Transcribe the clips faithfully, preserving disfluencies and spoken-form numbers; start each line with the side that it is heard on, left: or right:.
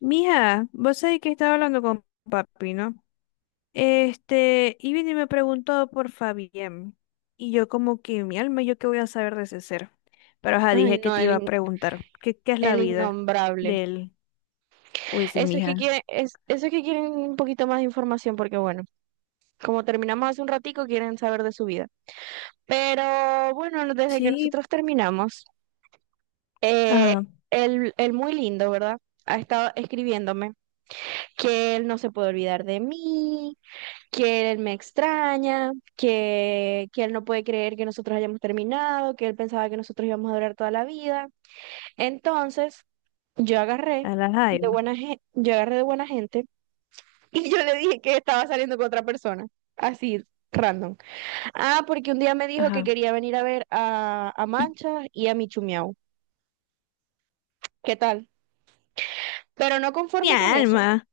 left: Mija, vos sabés que estaba hablando con papi, ¿no? Este, y vino y me preguntó por Fabián. Y yo como que mi alma, ¿yo qué voy a saber de ese ser? Pero ajá,
right: Ay,
left: dije que
right: no,
left: te
right: el,
left: iba a
right: in-
left: preguntar, ¿qué, qué es la
right: el
left: vida
right: innombrable.
left: de él? Uy, sí,
right: Eso es que
left: mija.
right: quieren, es, eso es que quieren un poquito más de información, porque bueno, como terminamos hace un ratico, quieren saber de su vida. Pero bueno, no- desde que
left: Sí,
right: nosotros terminamos, eh,
left: ajá,
right: el, el muy lindo, ¿verdad? Ha estado escribiéndome que él no se puede olvidar de mí, que él me extraña, que, que él no puede creer que nosotros hayamos terminado, que él pensaba que nosotros íbamos a durar toda la vida. Entonces, Yo agarré
left: a la
right: de
left: jaiba.
right: buena gente, yo agarré de buena gente y yo le dije que estaba saliendo con otra persona, así random. Ah, porque un día me dijo que
left: Ajá.
right: quería venir a ver a, a Mancha y a Michumiau. ¿Qué tal? Pero no
left: Mi
right: conforme con eso,
left: alma.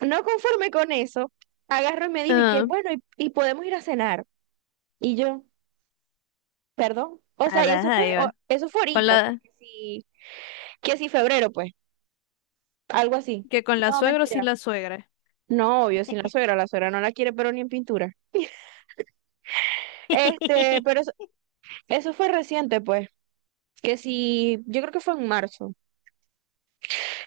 right: no conforme con eso, agarró y me dijo y que
left: Ajá,
right: bueno, y, y podemos ir a cenar. Y yo, perdón. O
left: a
right: sea, y
left: la
right: eso fue, o-
left: jaiba.
right: eso fue
left: Con
right: ahorita, o sea,
left: la,
right: que si, que si febrero, pues, algo así.
left: que con la
right: No,
left: suegra o sin
right: mentira.
left: la suegra.
right: No, obvio, sin la suegra, la suegra no la quiere, pero ni en pintura. Este, pero Eso fue reciente, pues, que sí, yo creo que fue en marzo.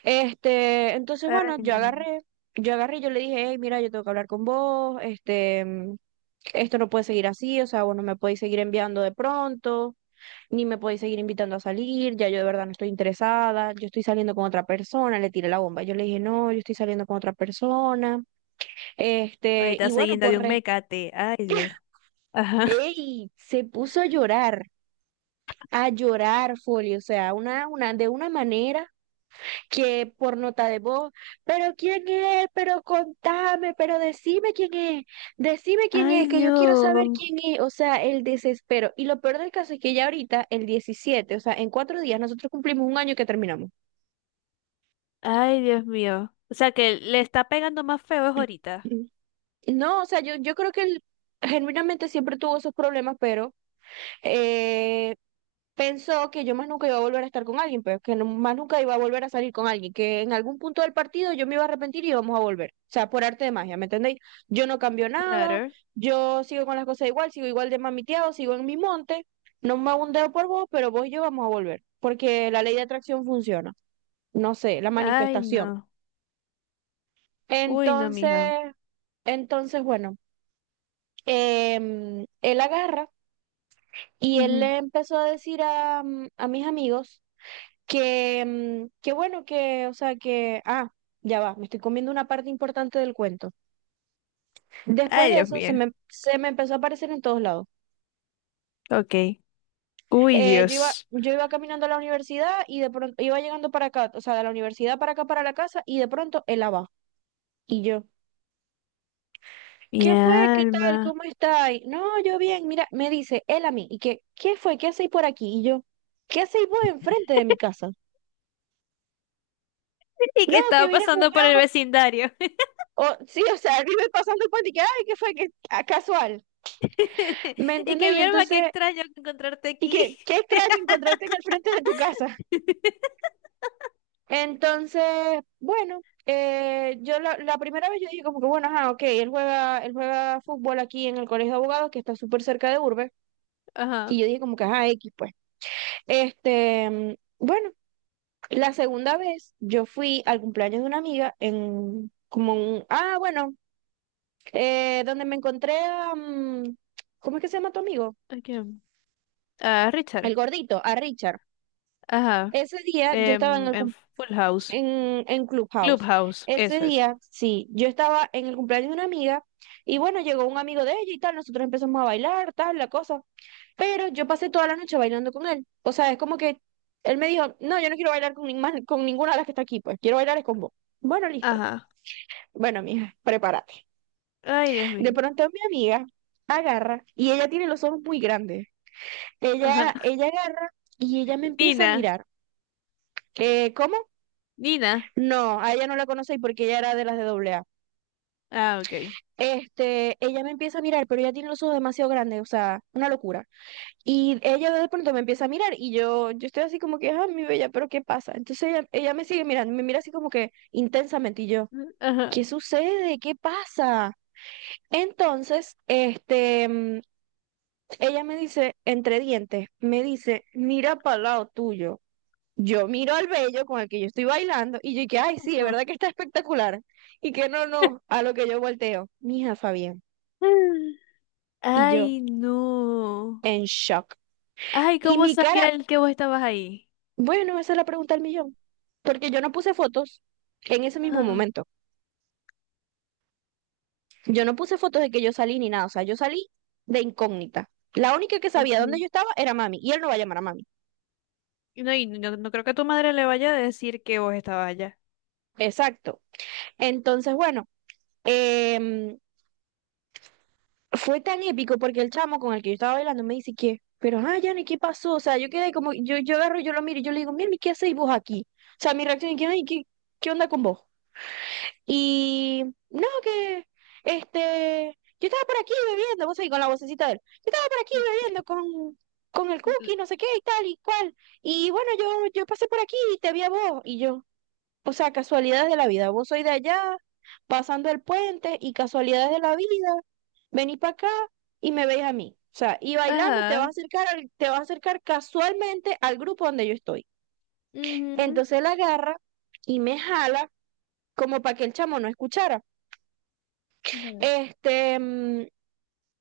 right: Este, entonces,
left: Ay,
right: bueno, yo
left: no.
right: agarré, yo agarré y yo le dije, hey, mira, yo tengo que hablar con vos, este, mm, esto no puede seguir así, o sea, vos no me podéis seguir enviando de pronto, ni me podéis seguir invitando a salir, ya yo de verdad no estoy interesada, yo estoy saliendo con otra persona, le tiré la bomba. Yo le dije, no, yo estoy saliendo con otra persona, este,
left: Ahorita
right: y
left: se
right: bueno,
left: guinda
right: por
left: de un
right: respeto,
left: mecate. Ay, Dios. Ajá.
right: ey, se puso a llorar, a llorar, Folio, o sea, una, una, de una manera. Que por nota de voz, pero quién es, pero contame, pero decime quién es, decime quién
left: Ay,
right: es, que yo quiero saber
left: Dios.
right: quién es, o sea, el desespero. Y lo peor del caso es que ya ahorita, el diecisiete, o sea, en cuatro días nosotros cumplimos un año que terminamos.
left: Ay, Dios mío. O sea que le está pegando más feo es ahorita.
right: No, o sea, yo, yo creo que él genuinamente siempre tuvo esos problemas, pero eh, pensó que yo más nunca iba a volver a estar con alguien, pero que no- más nunca iba a volver a salir con alguien, que en algún punto del partido yo me iba a arrepentir y íbamos a volver. O sea, por arte de magia, ¿me entendéis? Yo no cambio nada,
left: Claro.
right: yo sigo con las cosas igual, sigo igual de mamiteado, sigo en mi monte, no me hago un dedo por vos, pero vos y yo vamos a volver, porque la ley de atracción funciona, no sé, la
left: Ay,
right: manifestación.
left: no. Uy, no,
right: Entonces,
left: mija.
right: entonces, bueno, em, él agarra y él
left: Ujú.
right: le empezó a decir a, a mis amigos. Que, mm, que bueno, que, o sea, que, ah, ya va, me estoy comiendo una parte importante del cuento. Después
left: Ay,
right: de
left: Dios
right: eso, se
left: mío.
right: me, se me empezó a aparecer en todos lados.
left: Ok. Uy,
right: Eh, yo iba,
left: Dios.
right: yo iba caminando a la universidad y de pronto iba llegando para acá, o sea, de la universidad para acá, para la casa, y de pronto él abajo. Y yo,
left: Mi
right: ¿qué fue? ¿Qué tal?
left: alma.
right: ¿Cómo está? Y, no, yo bien, mira, me dice él a mí, y que, ¿qué fue? ¿Qué hacéis por aquí? Y yo, ¿qué hacéis vos enfrente de mi casa?
left: Y
right: No,
left: que
right: que
left: estaba
right: vine a
left: pasando por el
right: jugar.
left: vecindario.
right: O, sí, o sea, él iba pasando el puente y que, ay, ¿qué fue? Que, ah, casual. ¿Me
left: Y
right: entendés?
left: que
right: Y
left: mi alma, qué
right: entonces,
left: extraño encontrarte
right: y
left: aquí.
right: qué, qué extraño encontrarte en el frente de tu casa. Entonces, bueno, eh, yo la, la primera vez yo dije como que, bueno, ajá, ok, él juega, él juega fútbol aquí en el Colegio de Abogados, que está súper cerca de Urbe, y
left: Ajá.
right: yo dije como que, ajá, X, pues. Este, mm, bueno, la segunda vez yo fui al cumpleaños de una amiga en, como un, ah, bueno, eh, donde me encontré a, mm, ¿cómo es que se llama tu amigo?
left: ¿A quién? A
right: El
left: Richard.
right: gordito, a Richard.
left: Ajá.
right: Ese día yo estaba en
left: Em,
right: el
left: en
right: cumpleaños
left: Full House.
right: en, en Clubhouse.
left: Clubhouse.
right: Ese
left: Eso es.
right: día, sí, yo estaba en el cumpleaños de una amiga y bueno, llegó un amigo de ella y tal, nosotros empezamos a bailar, tal, la cosa, pero yo pasé toda la noche bailando con él. O sea, es como que él me dijo, no, yo no quiero bailar con, ni más- con ninguna de las que está aquí, pues quiero bailar es con vos. Bueno, listo.
left: Ajá.
right: Bueno, mija, prepárate.
left: Ay, Dios
right: De
left: mío.
right: pronto mi amiga agarra y ella tiene los ojos muy grandes.
left: Ajá.
right: Ella, ella agarra y ella me empieza a
left: Nina.
right: mirar. Eh, ¿cómo?
left: Nina.
right: No, a ella no la conocí porque ella era de las de doble A.
left: Ah, ok.
right: Este, ella me empieza a mirar, pero ella tiene los ojos demasiado grandes, o sea, una locura. Y ella de pronto me empieza a mirar y yo, yo estoy así como que, ah, mi bella, pero ¿qué pasa? Entonces ella, ella me sigue mirando, me mira así como que intensamente y yo,
left: Ajá.
right: ¿qué sucede? ¿Qué pasa? Entonces, este, mm, ella me dice, entre dientes, me dice, mira para el lado tuyo. Yo miro al bello con el que yo estoy bailando y yo y que, ay, sí, es
left: Ajá.
right: verdad que está espectacular. Y que no, no, a lo que yo volteo, mija Fabián. Y yo,
left: Ay, no.
right: en shock.
left: Ay,
right: Y
left: ¿cómo
right: mi cara,
left: sabía el que vos estabas ahí?
right: bueno, esa es la pregunta del millón, porque yo no puse fotos en ese mismo
left: Ah,
right: momento. Yo no puse fotos de que yo salí ni nada, o sea, yo salí de incógnita. La única que sabía dónde
left: ok.
right: yo estaba era mami, y él no va a llamar a mami.
left: Y no, y no, no creo que a tu madre le vaya a decir que vos estabas allá.
right: Exacto. Entonces, bueno, em, fue tan épico porque el chamo con el que yo estaba bailando me dice que, pero, ah, Yanni, ¿qué pasó? O sea, yo quedé como, yo, yo agarro, yo lo miro y yo le digo, mira, ¿qué hacéis vos aquí? O sea, mi reacción es que, ay, ¿qué, qué onda con vos? Y no, que este, yo estaba por aquí bebiendo, vos ahí con la vocecita de él, yo estaba por aquí bebiendo con, con el
left: L-
right: cookie, no sé qué y tal y cual. Y bueno, yo, yo pasé por aquí y te vi a vos y yo, o sea, casualidades de la vida, vos sois de allá, pasando el puente y casualidades de la vida, vení para acá y me veis a mí. O sea, y bailando te vas a
left: Ajá.
right: acercar, al- te vas a acercar casualmente al grupo donde yo estoy.
left: Ujú.
right: Entonces él agarra y me jala como para que el chamo no escuchara.
left: Ujú.
right: Este, mm,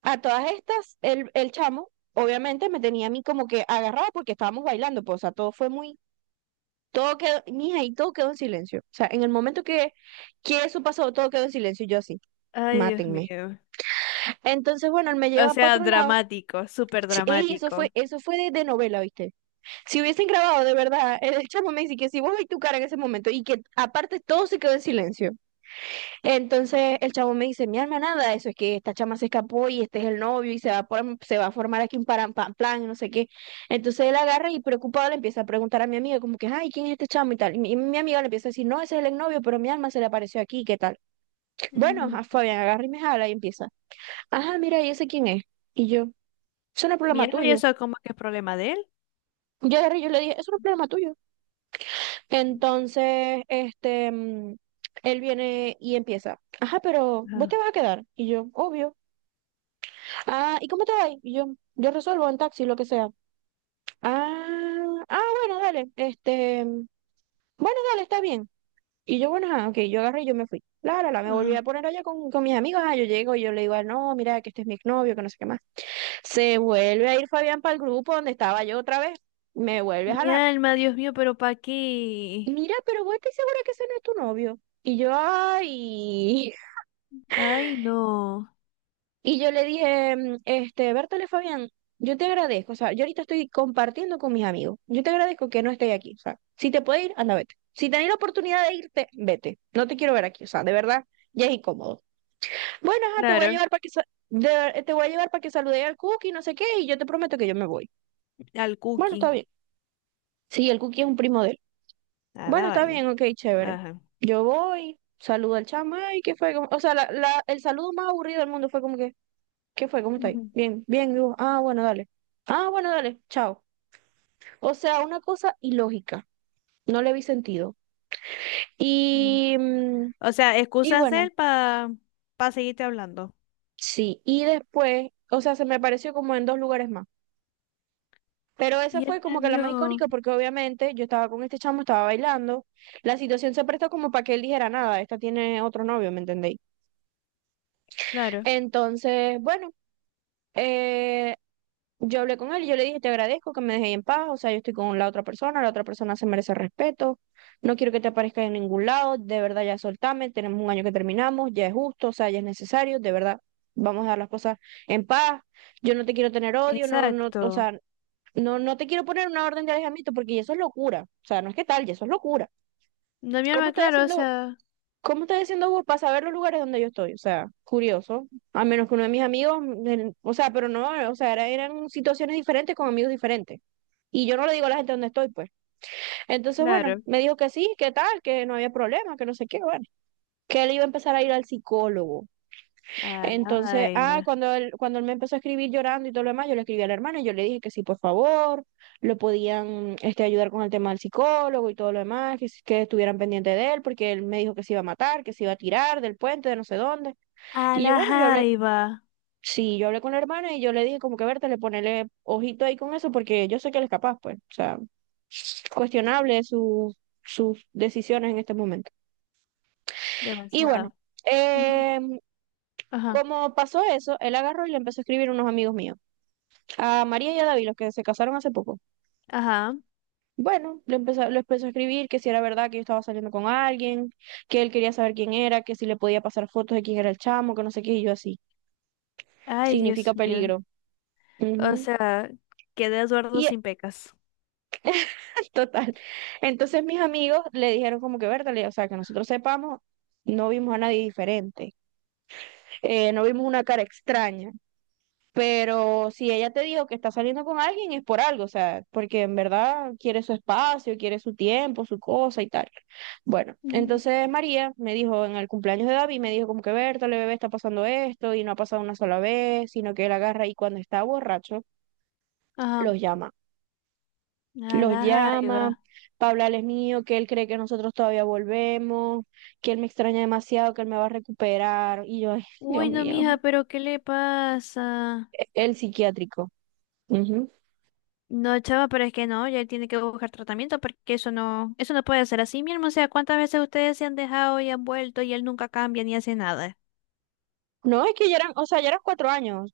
right: a todas estas, el, el chamo, obviamente, me tenía a mí como que agarrado porque estábamos bailando, pues, o sea, todo fue muy, todo quedó, mija, y todo quedó en silencio. O sea, en el momento que, que eso pasó, todo quedó en silencio, y yo así,
left: Ay, Dios
right: mátenme.
left: mío.
right: Entonces, bueno, él me
left: O
right: lleva para
left: sea,
right: otro lado.
left: dramático, súper
right: Sí, ey, eso fue,
left: dramático.
right: eso fue de, de, novela, ¿viste? Si hubiesen grabado de verdad, el chamo me dice que si vos veis tu cara en ese momento y que aparte todo se quedó en silencio. Entonces el chavo me dice, mi alma, nada, eso es que esta chama se escapó y este es el novio y se va a, por- se va a formar aquí un param- pam, plan y no sé qué. Entonces él agarra y preocupado le empieza a preguntar a mi amiga como que, ay, ¿quién es este chamo y tal? Y mi, y mi amiga le empieza a decir, no, ese es el exnovio, pero mi alma se le apareció aquí, ¿qué tal? Bueno, a
left: Ujú.
right: Fabián agarra y me jala y empieza, ajá, mira, ¿y ese quién es? Y yo, eso no es
left: Mi
right: problema
left: alma, ¿y
right: tuyo.
left: eso cómo que es problema de él?
right: Yo agarré y yo le dije, eso no es problema tuyo. Entonces, este, mm, él viene y empieza, ajá, pero vos te
left: Ajá.
right: vas a quedar. Y yo, obvio. Ah, ¿y cómo te va? Y Yo, yo resuelvo en taxi, lo que sea. Ah, ah, bueno, dale. Este, mm, bueno, dale, está bien. Y yo, bueno, ah, ok, yo agarré y yo me fui. La, la, la, me volví a
left: Ajá.
right: poner allá con, con mis amigos. Ah, yo llego y yo le digo, ah, no, mira, que este es mi exnovio, que no sé qué más. Se vuelve a ir Fabián para el grupo donde estaba yo otra vez. Me vuelve a
left: Mi
right: jalar.
left: alma, Dios mío, pero ¿para qué?
right: Mira, pero vos estás segura que ese no es tu novio. Y yo, ay.
left: Ay, no.
right: Y yo le dije, mm, este, Bertale Fabián, yo te agradezco, o sea, yo ahorita estoy compartiendo con mis amigos, yo te agradezco que no estés aquí, o sea, si te puedes ir, anda, vete. Si tenés la oportunidad de irte, vete, no te quiero ver aquí, o sea, de verdad, ya es incómodo. Bueno, ajá, te voy a
left: Claro,
right: llevar para que, sa- de- te voy a llevar para que salude al Cookie, no sé qué, y yo te prometo que yo me voy.
left: al
right: Bueno,
left: cookie,
right: está bien. Sí, el Cookie es un primo de él.
left: a la
right: Bueno, está bien,
left: vaina.
right: ok, chévere.
left: Ajá.
right: Yo voy, saludo al chama, y qué fue, Como- o sea, la, la- el saludo más aburrido del mundo fue como que... ¿Qué fue? ¿Cómo estáis?
left: Ujú,
right: Bien, bien, digo, ah, bueno, dale. Ah, bueno, dale, chao. O sea, una cosa ilógica, no le vi sentido.
left: claro.
right: Y, mm,
left: O sea,
right: y
left: excusa
right: bueno,
left: hacer para seguirte hablando.
right: sí, y después, o sea, se me apareció como en dos lugares más. Pero esa
left: Y él
right: fue
left: me
right: como que la más
left: dio,
right: icónica porque obviamente yo estaba con este chamo, estaba bailando. La situación se prestó como para que él dijera nada, esta tiene otro novio, ¿me entendéis?
left: claro,
right: Entonces, bueno, eh, yo hablé con él y yo le dije, te agradezco que me dejéis en paz, o sea, yo estoy con la otra persona, la otra persona se merece respeto, no quiero que te aparezca en ningún lado, de verdad ya soltame, tenemos un año que terminamos, ya es justo, o sea, ya es necesario, de verdad, vamos a dar las cosas en paz, yo no te quiero tener odio, no, no, o
left: exacto.
right: sea, no, no te quiero poner una orden de alejamiento porque eso es locura, o sea, no es que tal, ya eso es locura.
left: No, mi
right: ¿Cómo
left: alma,
right: estás
left: claro, o
right: haciendo
left: sea,
right: ¿Cómo estás diciendo vos para saber los lugares donde yo estoy? O sea, curioso. A menos que uno de mis amigos, el- o sea, pero no, o sea, era- eran situaciones diferentes con amigos diferentes. Y yo no le digo a la gente dónde estoy, pues. Entonces, bueno,
left: claro.
right: me dijo que sí, que tal, que no había problema, que no sé qué, bueno. Que él iba a empezar a ir al psicólogo.
left: A la
right: Entonces, ah,
left: vaina.
right: cuando él, cuando él me empezó a escribir llorando y todo lo demás, yo le escribí al hermano y yo le dije que sí, por favor, lo podían este, ayudar con el tema del psicólogo y todo lo demás, que, si- que estuvieran pendientes de él, porque él me dijo que se iba a matar, que se iba a tirar del puente, de no sé dónde.
left: A
right: Y yo,
left: la
right: bueno, yo hablé,
left: jaiba.
right: sí, yo hablé con la hermana y yo le dije como que verte, le ponele ojito ahí con eso, porque yo sé que él es capaz, pues, o sea, cuestionable su- sus decisiones en este momento. Y bueno,
left: Demasiada. Ujú,
right: eh,
left: ajá,
right: como pasó eso, él agarró y le empezó a escribir a unos amigos míos. A María y a David, los que se casaron hace poco.
left: ajá.
right: Bueno, le empezó, lo empezó a escribir que si era verdad que yo estaba saliendo con alguien, que él quería saber quién era, que si le podía pasar fotos de quién era el chamo, que no sé qué, y yo así.
left: Ay,
right: Significa
left: Dios mío.
right: peligro.
left: O
right: Ujú.
left: sea, quedé Eduardo
right: Y
left: sin pecas.
right: es total. Entonces mis amigos le dijeron como que, Bertale, o sea, que nosotros sepamos, no vimos a nadie diferente, eh, no vimos una cara extraña. Pero si ella te dijo que está saliendo con alguien es por algo, o sea, porque en verdad quiere su espacio, quiere su tiempo, su cosa y tal. Bueno,
left: Ujú.
right: entonces María me dijo en el cumpleaños de David, me dijo como que Bertale, bebé, está pasando esto y no ha pasado una sola vez, sino que él agarra y cuando está borracho
left: Ajá.
right: los llama.
left: A
right: Los
left: la jaiba.
right: llama para hablarles mío, que él cree que nosotros todavía volvemos, que él me extraña demasiado, que él me va a recuperar. Y yo, ay, Dios
left: Uy, no,
right: mío,
left: mija, pero ¿qué le pasa?
right: el psiquiátrico. Ujú.
left: No, chava, pero es que no, ya él tiene que buscar tratamiento porque eso no, eso no puede ser así, mi hermano. O sea, ¿cuántas veces ustedes se han dejado y han vuelto y él nunca cambia ni hace nada?
right: No, es que ya eran, o sea, ya eran cuatro años,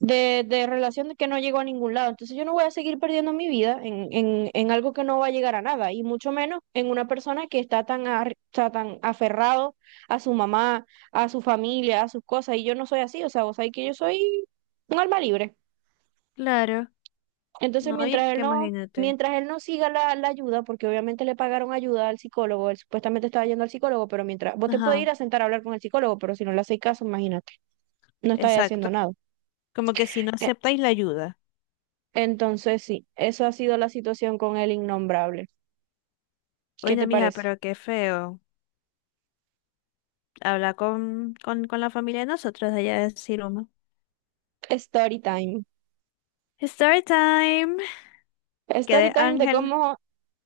right: de, de relación de que no llegó a ningún lado. Entonces yo no voy a seguir perdiendo mi vida en, en, en algo que no va a llegar a nada, y mucho menos en una persona que está tan, ar- está tan aferrado a su mamá, a su familia, a sus cosas, y yo no soy así, o sea, vos sabés que yo soy un alma libre.
left: Claro,
right: Entonces
left: no, y es
right: mientras él
left: que
right: no...
left: imagínate.
right: Mientras él no siga la, la ayuda, porque obviamente le pagaron ayuda al psicólogo, él supuestamente estaba yendo al psicólogo, pero mientras vos te puedes
left: Ajá,
right: ir a sentar a hablar con el psicólogo, pero si no le hacéis caso, imagínate, no estáis
left: exacto.
right: haciendo nada.
left: Como que si no aceptáis la ayuda.
right: Entonces, sí, eso ha sido la situación con el innombrable.
left: Oye,
right: ¿Qué te
left: no, mija,
right: parece?
left: pero qué feo. Habla con, con, con la familia de nosotros de allá de Siroma.
right: Story time.
left: Story time.
right: Story
left: Quedé
right: time de
left: Ángel.
right: cómo,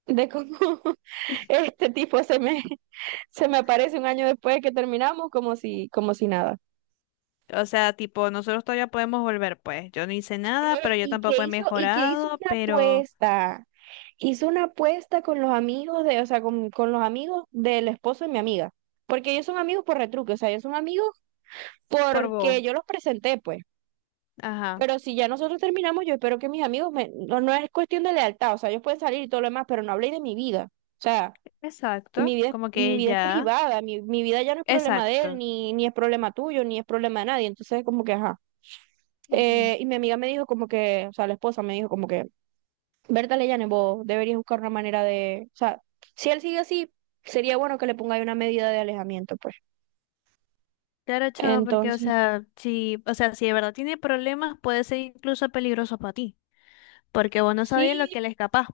right: de cómo este tipo se me, se me aparece un año después de que terminamos, como si, como si nada.
left: O sea, tipo, nosotros todavía podemos volver, pues. Yo no hice nada,
right: Eh,
left: pero yo
right: y que
left: tampoco he
right: hizo, y que hizo
left: mejorado,
right: una
left: pero
right: apuesta. Hizo una apuesta con los amigos de, o sea, con, con los amigos del esposo de mi amiga. Porque ellos son amigos por retruque, o sea, ellos son amigos
left: por vos.
right: porque yo los presenté, pues.
left: Ajá.
right: Pero si ya nosotros terminamos, yo espero que mis amigos me... No, no es cuestión de lealtad, o sea, ellos pueden salir y todo lo demás, pero no habléis de mi vida. O sea,
left: Exacto,
right: mi vida es,
left: como que
right: mi vida es
left: ella,
right: privada, mi, mi vida ya no es problema de él,
left: exacto.
right: ni, ni es problema tuyo, ni es problema de nadie. Entonces, como que, ajá.
left: Ujú.
right: Eh, y mi amiga me dijo como que, o sea, la esposa me dijo como que, Berta Leyane, vos deberías buscar una manera de... O sea, si él sigue así, sería bueno que le pongáis una medida de alejamiento, pues.
left: Claro, chavo, porque, o
right: Entonces,
left: sea, si, o sea, si de verdad tiene problemas, puede ser incluso peligroso para ti, porque vos no sabías lo
right: sí,
left: que él es capaz,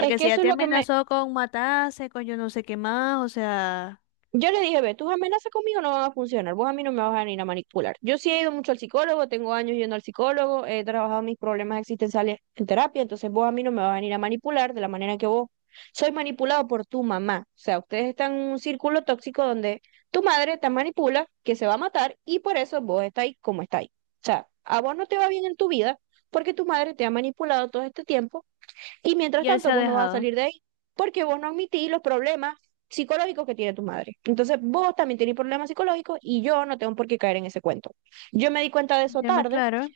right: es que
left: si ya
right: eso es
left: te
right: lo que me...
left: amenazó con matarse, con yo no sé qué más, o sea,
right: Yo le dije, ve, tus amenazas conmigo no van a funcionar, vos a mí no me vas a venir a manipular. Yo sí he ido mucho al psicólogo, tengo años yendo al psicólogo, he trabajado mis problemas existenciales en terapia, entonces vos a mí no me vas a venir a manipular de la manera que vos sois manipulado por tu mamá. O sea, ustedes están en un círculo tóxico donde tu madre te manipula, que se va a matar y por eso vos estáis como estáis. O sea, a vos no te va bien en tu vida porque tu madre te ha manipulado todo este tiempo y mientras
left: y él se
right: tanto,
left: ha
right: vos no vas a
left: dejado.
right: salir de ahí porque vos no admitís los problemas psicológicos que tiene tu madre. Entonces, vos también tenés problemas psicológicos y yo no tengo por qué caer en ese cuento. Yo me di cuenta de eso
left: ¿Ya me
right: tarde
left: claro?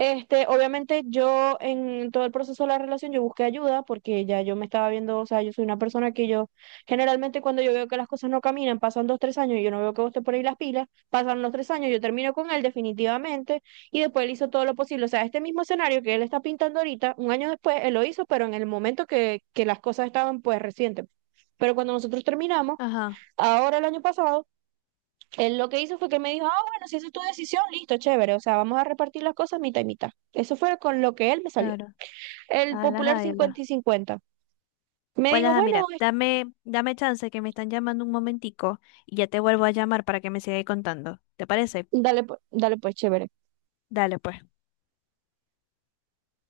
right: este, obviamente yo en todo el proceso de la relación yo busqué ayuda porque ya yo me estaba viendo, o sea, yo soy una persona que yo generalmente cuando yo veo que las cosas no caminan, pasan dos, tres años y yo no veo que vos te ponéis las pilas, pasan los tres años, yo termino con él definitivamente y después él hizo todo lo posible. O sea, este mismo escenario que él está pintando ahorita, un año después él lo hizo, pero en el momento que, que las cosas estaban pues recientes. Pero cuando nosotros terminamos,
left: Ajá,
right: ahora el año pasado... Él lo que hizo fue que me dijo, ah, bueno, si esa es tu decisión, listo, chévere, o sea, vamos a repartir las cosas mitad y mitad. Eso fue con lo que él me salió.
left: claro.
right: El
left: A la
right: popular cincuenta y
left: jaiba.
right: cincuenta. Me
left: Pues
right: dijo,
left: ajá,
right: bueno,
left: mira,
right: es-
left: dame, dame chance que me están llamando un momentico y ya te vuelvo a llamar para que me sigáis contando. ¿Te parece?
right: dale, pu- dale pues, chévere.
left: Dale, pues.